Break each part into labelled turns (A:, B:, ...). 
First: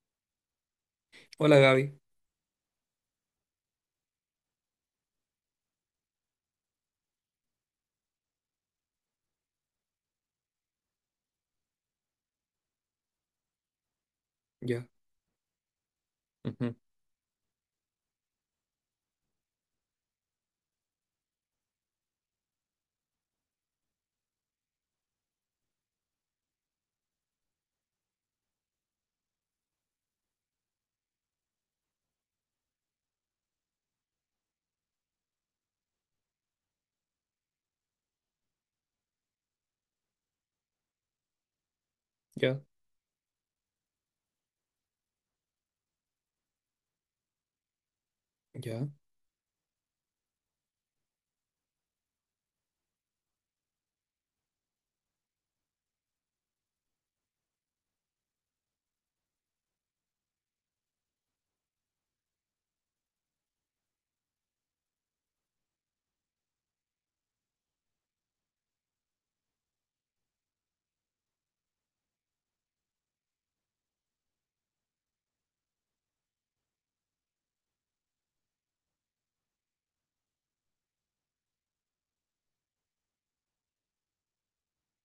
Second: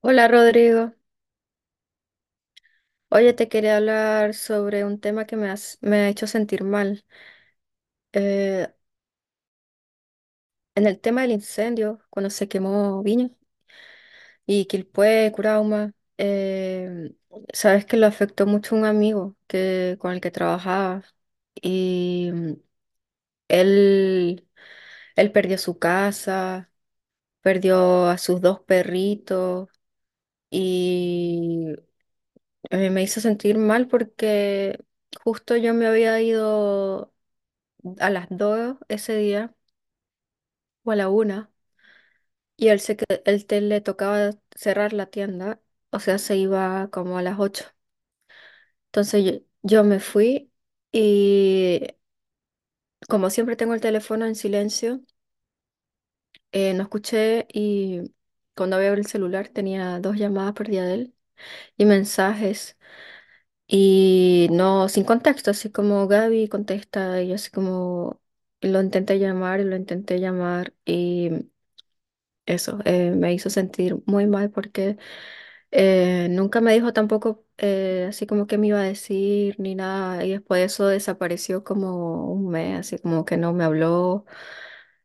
A: Hola Rodrigo,
B: Hola Gaby.
A: oye, te quería hablar sobre un tema que me ha hecho sentir mal. Eh, en el tema del incendio, cuando se quemó Viña y
B: Ya.
A: Quilpué, Curauma,
B: Ujú.
A: eh, sabes que lo afectó mucho un amigo con el que trabajaba y él, él perdió su casa, perdió a sus dos perritos y me hizo sentir mal porque justo yo me había ido a las dos ese día o a la una,
B: Ya,
A: y él se que él te- le tocaba cerrar la tienda, o sea, se iba como a las ocho.
B: ya.
A: Entonces yo me fui y, como siempre tengo el teléfono en silencio, no escuché, y cuando abrí el celular tenía dos llamadas perdidas de él y mensajes. Y no, sin contexto, así como "Gaby, contesta", y yo así como lo intenté llamar y lo intenté llamar, y eso me hizo sentir muy mal porque nunca me dijo tampoco, así como que me iba a decir ni nada, y después eso desapareció como un mes, así como que no me habló.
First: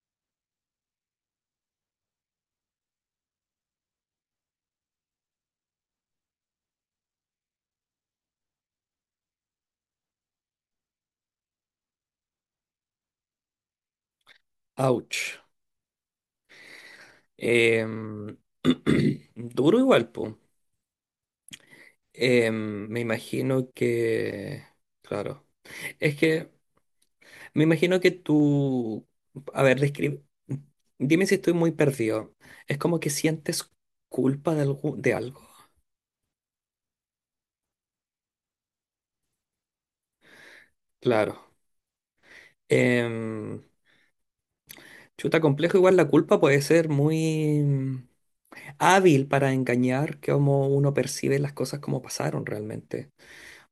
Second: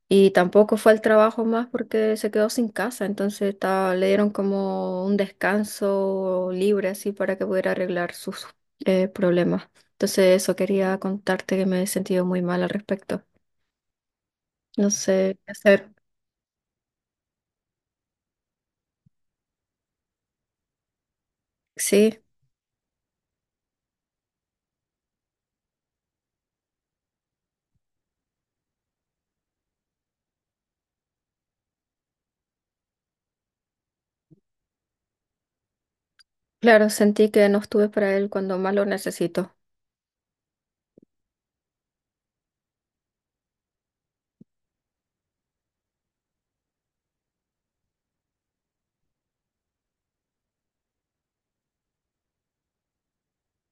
A: Y tampoco fue al trabajo más porque se quedó sin casa, entonces le dieron como un descanso libre, así para que pudiera arreglar sus problemas. Entonces eso quería contarte, que me he sentido muy mal al respecto. No sé
B: Ouch.
A: qué hacer.
B: Em, Duro igual, po.
A: Sí,
B: Me imagino que. Claro. Es que me imagino que tú. A ver, describe. Dime si estoy muy perdido. Es como que sientes culpa de algo, de algo.
A: claro, sentí que no estuve para él cuando más lo necesito.
B: Claro. Em, Chuta, complejo. Igual la culpa puede ser muy hábil para engañar cómo uno percibe las cosas como pasaron realmente.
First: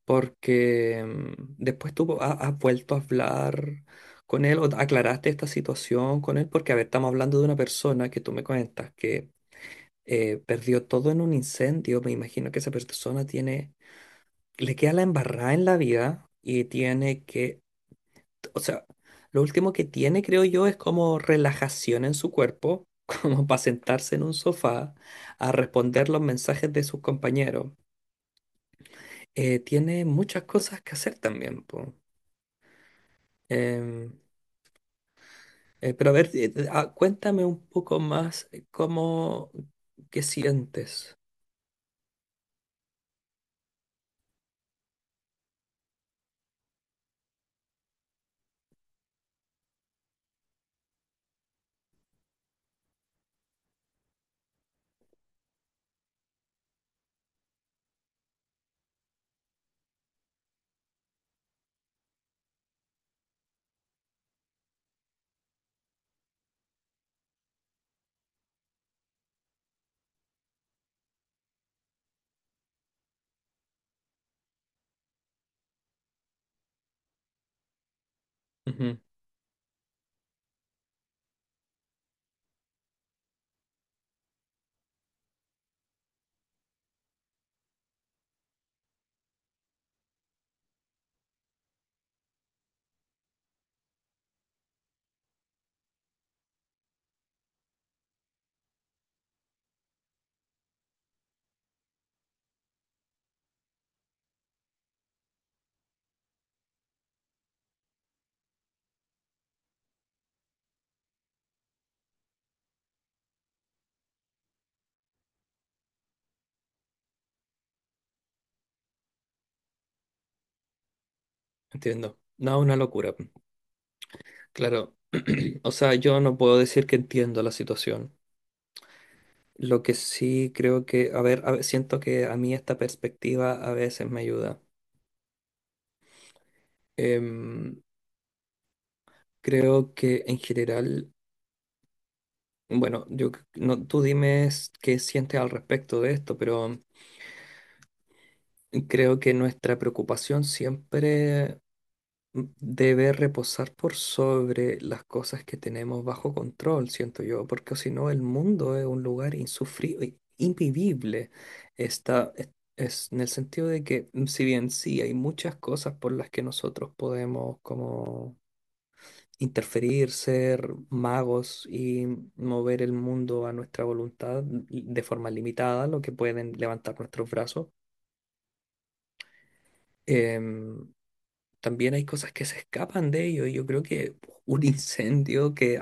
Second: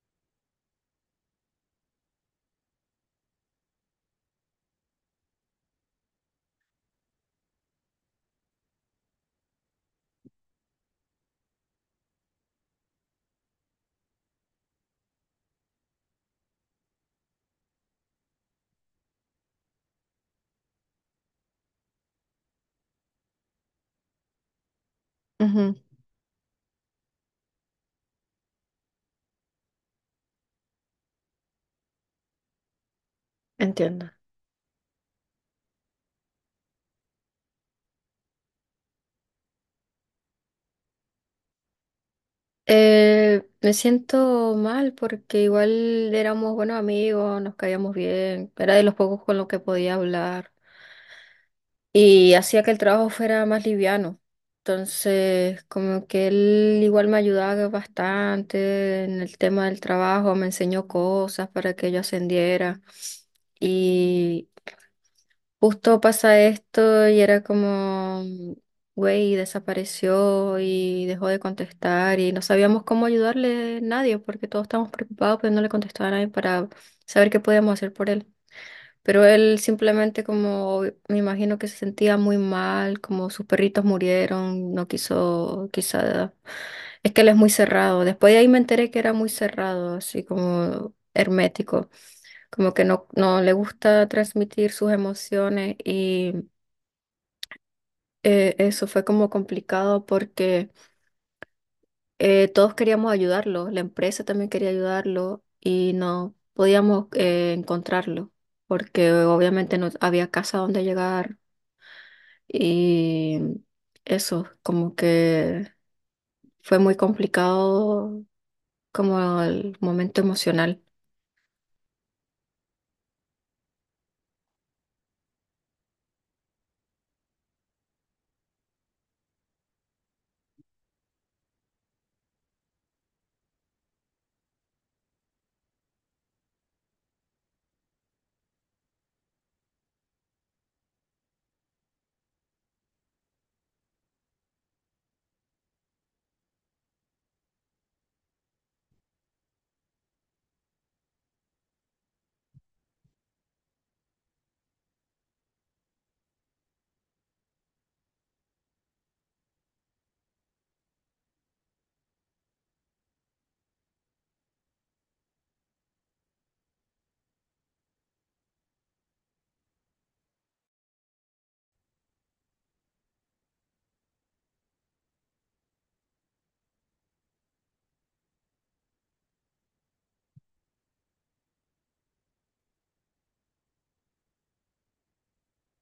B: Porque después tú has vuelto a hablar con él o aclaraste esta situación con él, porque a ver, estamos hablando de una persona que tú me cuentas que perdió todo en un incendio. Me imagino que esa persona tiene, le queda la embarrada en la vida y tiene que, o sea, lo último que tiene, creo yo, es como relajación en su cuerpo. Como para sentarse en un sofá a
A: Ujú.
B: responder los mensajes de sus compañeros. Tiene muchas cosas que hacer también, po.
A: Entiendo.
B: Em, pero a ver, ah, cuéntame un poco más, cómo, qué sientes.
A: Me siento mal porque igual éramos buenos amigos, nos caíamos bien, era de los pocos con los que podía hablar, y hacía que el trabajo fuera más liviano. Entonces, como que él igual me ayudaba bastante en el tema del trabajo, me enseñó cosas para que yo ascendiera. Y justo pasa esto y era como, güey, desapareció y dejó de contestar y no sabíamos cómo ayudarle nadie, porque todos estábamos preocupados, pero no le contestaba a nadie para saber qué podíamos hacer por él.
B: Ujú,
A: Pero él simplemente, como, me imagino que se sentía muy mal, como sus perritos murieron, no quiso, quizá, es que él es muy cerrado. Después de ahí me enteré que era muy cerrado, así como hermético, como que no, no le gusta transmitir sus emociones, y eso fue como complicado porque todos queríamos ayudarlo, la empresa también quería ayudarlo y no podíamos encontrarlo porque obviamente no había casa donde llegar. Y eso, como que fue muy complicado como el momento emocional.
B: entiendo. No, una locura. Claro. O sea, yo no puedo decir que entiendo la situación. Lo que sí creo que, a ver, siento que a mí esta perspectiva a veces me ayuda. Em, Creo que en general, bueno, yo, no, tú dime, qué sientes al respecto de esto, pero creo que nuestra preocupación siempre debe reposar por sobre las cosas que tenemos bajo control, siento yo, porque si no el mundo es un lugar insufrible, invivible. Está, es en el sentido de que, si bien sí, hay muchas cosas por las que nosotros podemos como interferir, ser magos y mover el mundo a nuestra voluntad de forma limitada, lo que pueden levantar nuestros brazos. Em, También hay cosas que se escapan de ello. Y yo creo que un incendio que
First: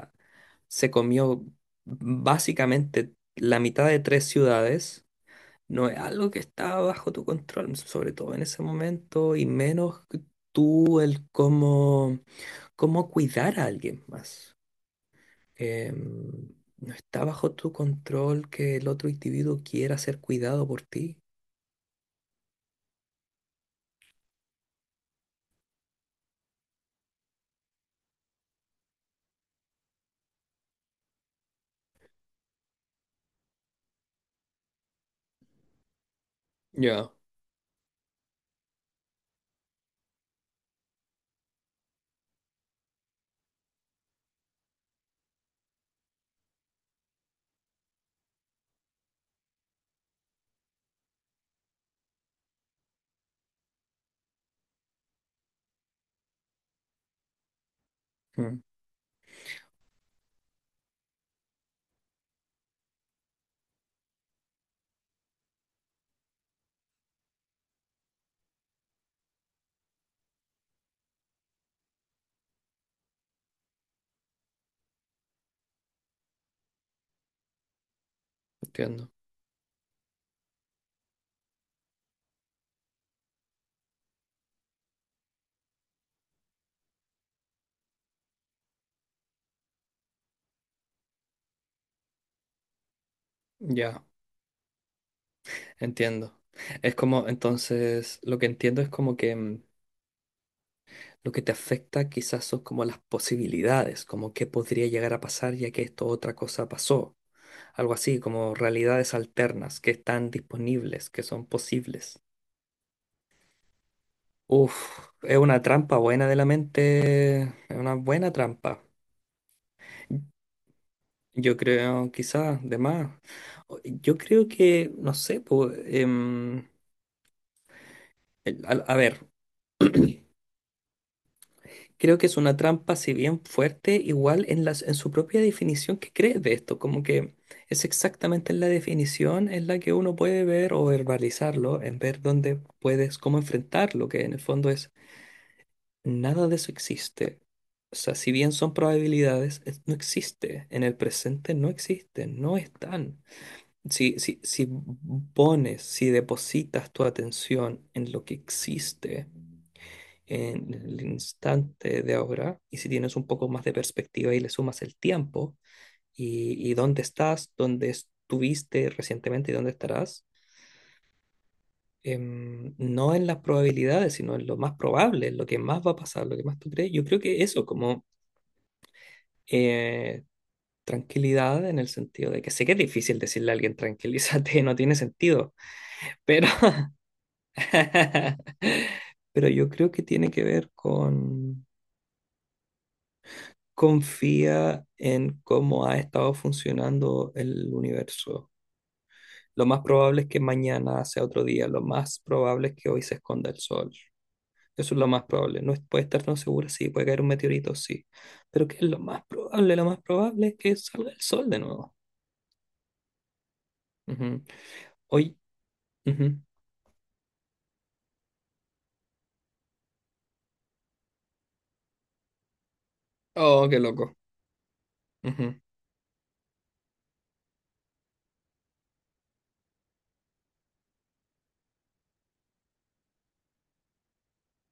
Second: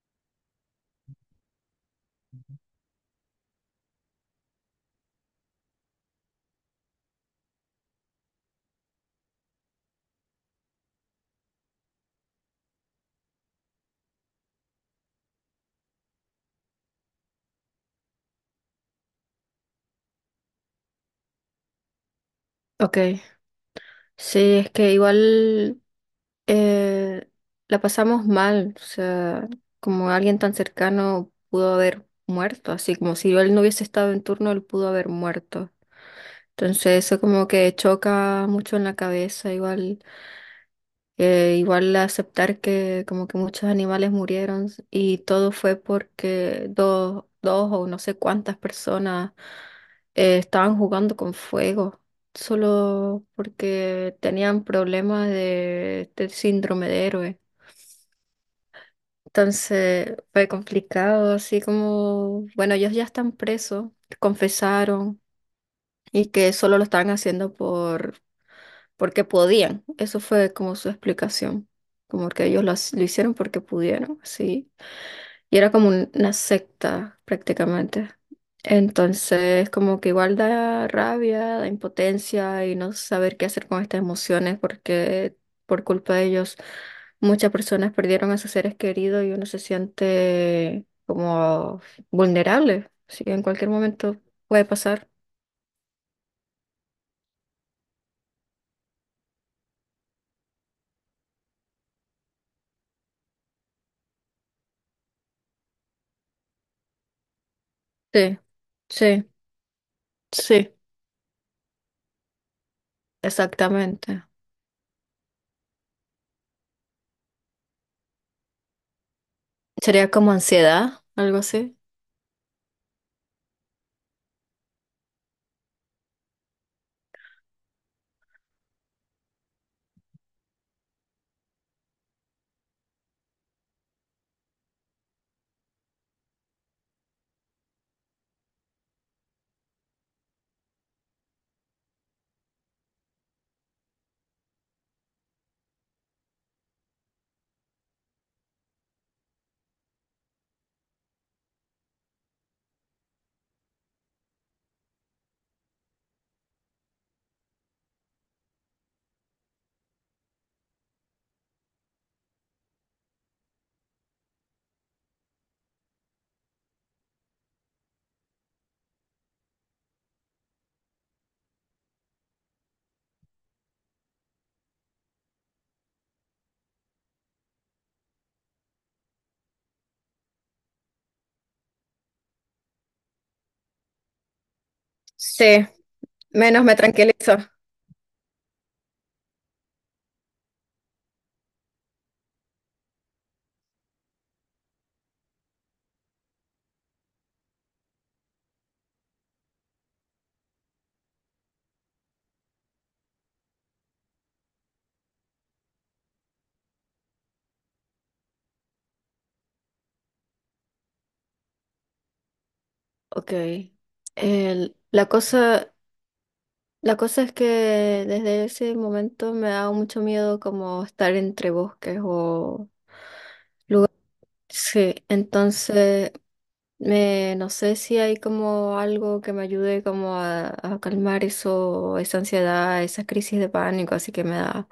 B: se comió básicamente la mitad de tres ciudades no es algo que está bajo tu control, sobre todo en ese momento, y menos que tú el cómo, cómo cuidar a alguien más. Em, no está bajo tu control que el otro individuo quiera ser cuidado por ti.
A: Ok, sí, es que igual eh, la pasamos mal, o sea, como alguien tan cercano pudo haber muerto, así como si él no hubiese estado en turno, él pudo haber muerto. Entonces
B: Ya.
A: eso como que choca mucho en la cabeza, igual. Igual aceptar que como que muchos animales murieron, y todo fue porque dos, dos o no sé cuántas personas estaban jugando con fuego, solo porque tenían problemas de síndrome de héroe.
B: mm,
A: Entonces fue complicado, así como, bueno, ellos ya están presos, confesaron, y que solo lo estaban haciendo porque podían. Eso fue como su explicación, como que ellos lo lo hicieron porque pudieron, sí. Y era como una secta prácticamente.
B: Entiendo.
A: Entonces, como que igual da rabia, da impotencia, y no saber qué hacer con estas emociones porque por culpa de ellos muchas personas perdieron a sus seres queridos, y uno se siente como vulnerable. Sí, en cualquier
B: Ya.
A: momento puede pasar.
B: Entiendo. Es como, entonces, lo que entiendo es como que lo que te afecta quizás son como las posibilidades, como qué podría llegar a pasar ya que esto otra cosa pasó. Algo así,
A: Sí,
B: como realidades
A: sí,
B: alternas que están
A: sí,
B: disponibles, que son posibles.
A: exactamente.
B: Uf, es una trampa buena de la mente, es una buena trampa.
A: Sería como ansiedad, algo
B: Yo
A: así.
B: creo, quizás, de más. Yo creo que, no sé, pues, a ver. Creo que es una trampa, si bien fuerte, igual en las, en su propia definición que crees de esto, como que es exactamente en la definición en la que uno puede ver o verbalizarlo, en ver dónde puedes, cómo enfrentarlo, que en el fondo es nada de eso existe. O sea, si bien son probabilidades, no existe. En el presente no existen, no están. Si pones, si depositas tu atención en lo que existe, en el instante de ahora y si tienes un poco más de perspectiva y le sumas el tiempo y dónde estás, dónde estuviste recientemente y dónde estarás, no en las probabilidades, sino en lo más probable, en lo que más va a pasar, lo que más tú crees. Yo creo que eso como eh, tranquilidad, en el sentido de que sé que es difícil decirle a alguien tranquilízate, no tiene sentido,
A: Sí,
B: pero,
A: menos me tranquilizo.
B: pero yo creo que tiene que ver con confía en cómo ha estado funcionando el universo. Lo más probable es que mañana sea otro día, lo más probable es que hoy se esconda el sol. Eso es lo más probable. No puede estar tan segura, sí, puede caer un meteorito, sí. Pero ¿qué es lo más probable? Lo más probable es que salga el sol de nuevo.
A: Ok.
B: Ujú.
A: La
B: Hoy.
A: cosa,
B: Ujú.
A: la cosa es que desde ese momento me da mucho miedo como estar entre bosques o...
B: Oh, qué loco.
A: Sí,
B: Ujú.
A: entonces no sé si hay como algo que me ayude como a calmar eso, esa ansiedad, esas crisis de pánico, así que me da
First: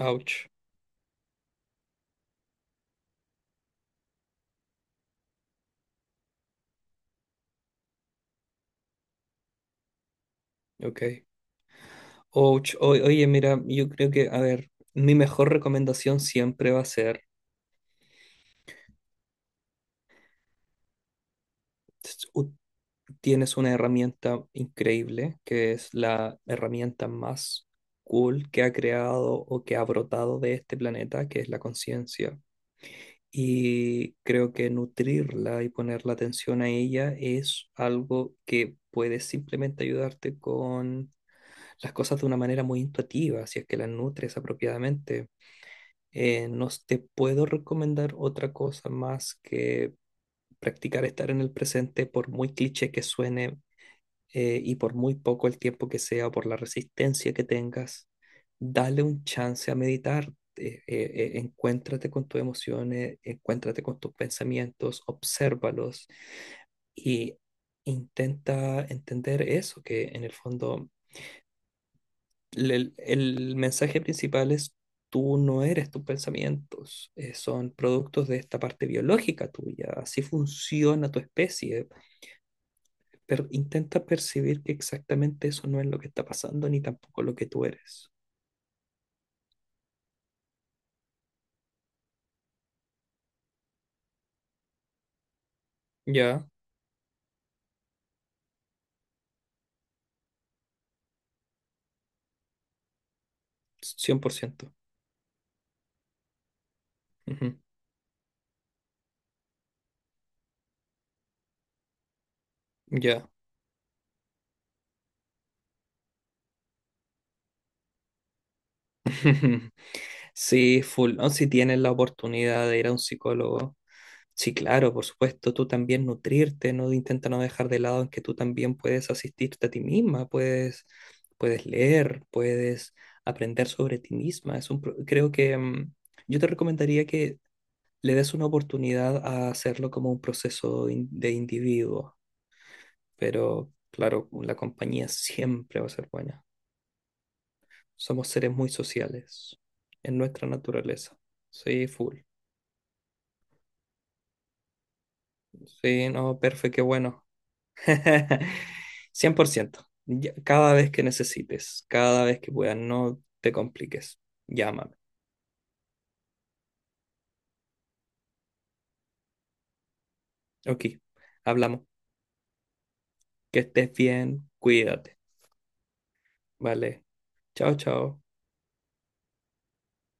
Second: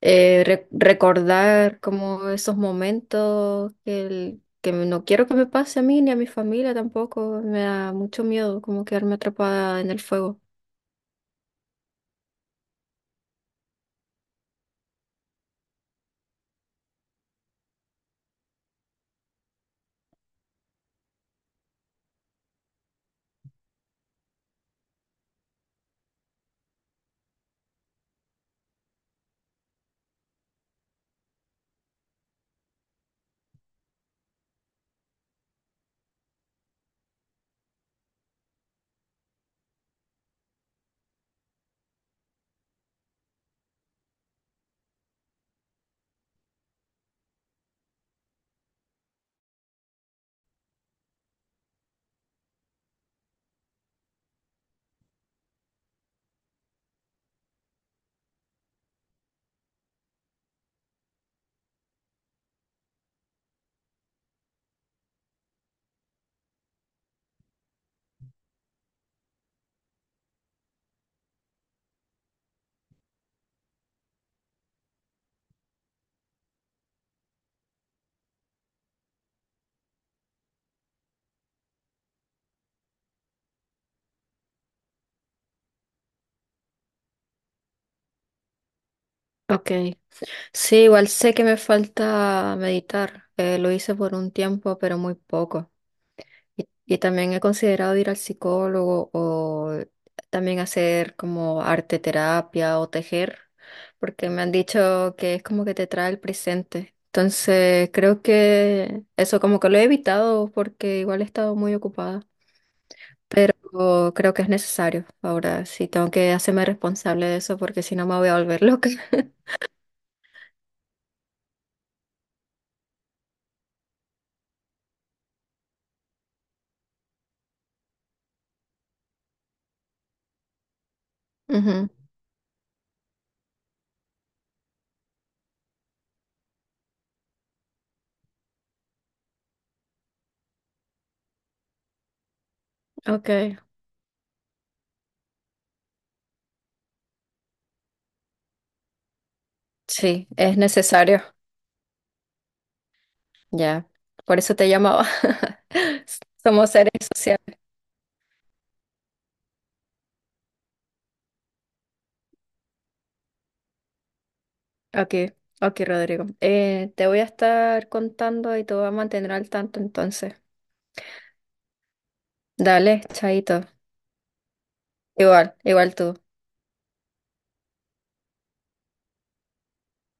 A: recordar como esos momentos, que no quiero que me pase a mí ni a mi familia tampoco, me da mucho miedo como quedarme atrapada en el fuego.
B: Ok. Ouch. Oye, mira, yo creo que, a ver, mi mejor recomendación siempre va a ser tienes una herramienta increíble, que es la herramienta más cool que ha creado o que ha brotado de este planeta, que es la conciencia. Y creo que nutrirla y poner la atención a ella es algo que puede simplemente ayudarte con las cosas de una manera muy intuitiva, si es que las nutres apropiadamente. No te puedo recomendar otra cosa más que practicar estar en el presente, por muy cliché que suene, y por muy poco el tiempo que sea o por la resistencia que tengas, dale un chance a meditar. Encuéntrate con tus emociones, encuéntrate con tus pensamientos, obsérvalos y intenta entender eso, que en el fondo el mensaje principal es tú no eres tus pensamientos, son productos de esta parte biológica tuya, así funciona tu especie, pero intenta percibir que exactamente eso no es lo que está pasando ni tampoco lo que tú eres.
A: Ok. Sí, igual sé que me falta meditar, lo hice por un tiempo, pero muy poco.
B: Ya,
A: Y también he considerado ir al psicólogo, o también hacer como arte terapia o tejer, porque me han
B: 100%.
A: dicho que es como que te trae el presente.
B: Ujú,
A: Entonces, creo que eso como que lo he evitado porque igual he estado muy ocupada,
B: ya.
A: pero creo que es necesario. Ahora sí tengo que hacerme responsable de eso porque si no me voy a volver loca.
B: Sí, full. No, si tienes la oportunidad de ir a un psicólogo, sí, claro, por supuesto, tú también nutrirte, no intenta no dejar de lado en que tú también puedes asistirte a ti misma, puedes, puedes
A: Ujú.
B: leer, puedes aprender sobre ti misma. Es un, creo que yo te recomendaría que le des una oportunidad a hacerlo como un proceso de individuo,
A: Ok,
B: pero claro, la compañía siempre va a ser buena. Somos seres muy sociales en
A: sí,
B: nuestra
A: es
B: naturaleza.
A: necesario,
B: Sí, full.
A: ya. Por eso te llamaba.
B: Sí, no,
A: Somos
B: perfecto, qué
A: seres
B: bueno.
A: sociales.
B: 100%. Cada vez que necesites, cada vez que puedas, no te compliques. Llámame.
A: Ok, ok, Rodrigo. Te voy a estar contando y te voy a mantener al tanto entonces.
B: Ok, hablamos.
A: Dale, chaito.
B: Que estés bien, cuídate.
A: Igual, igual tú.
B: Vale. Chao, chao.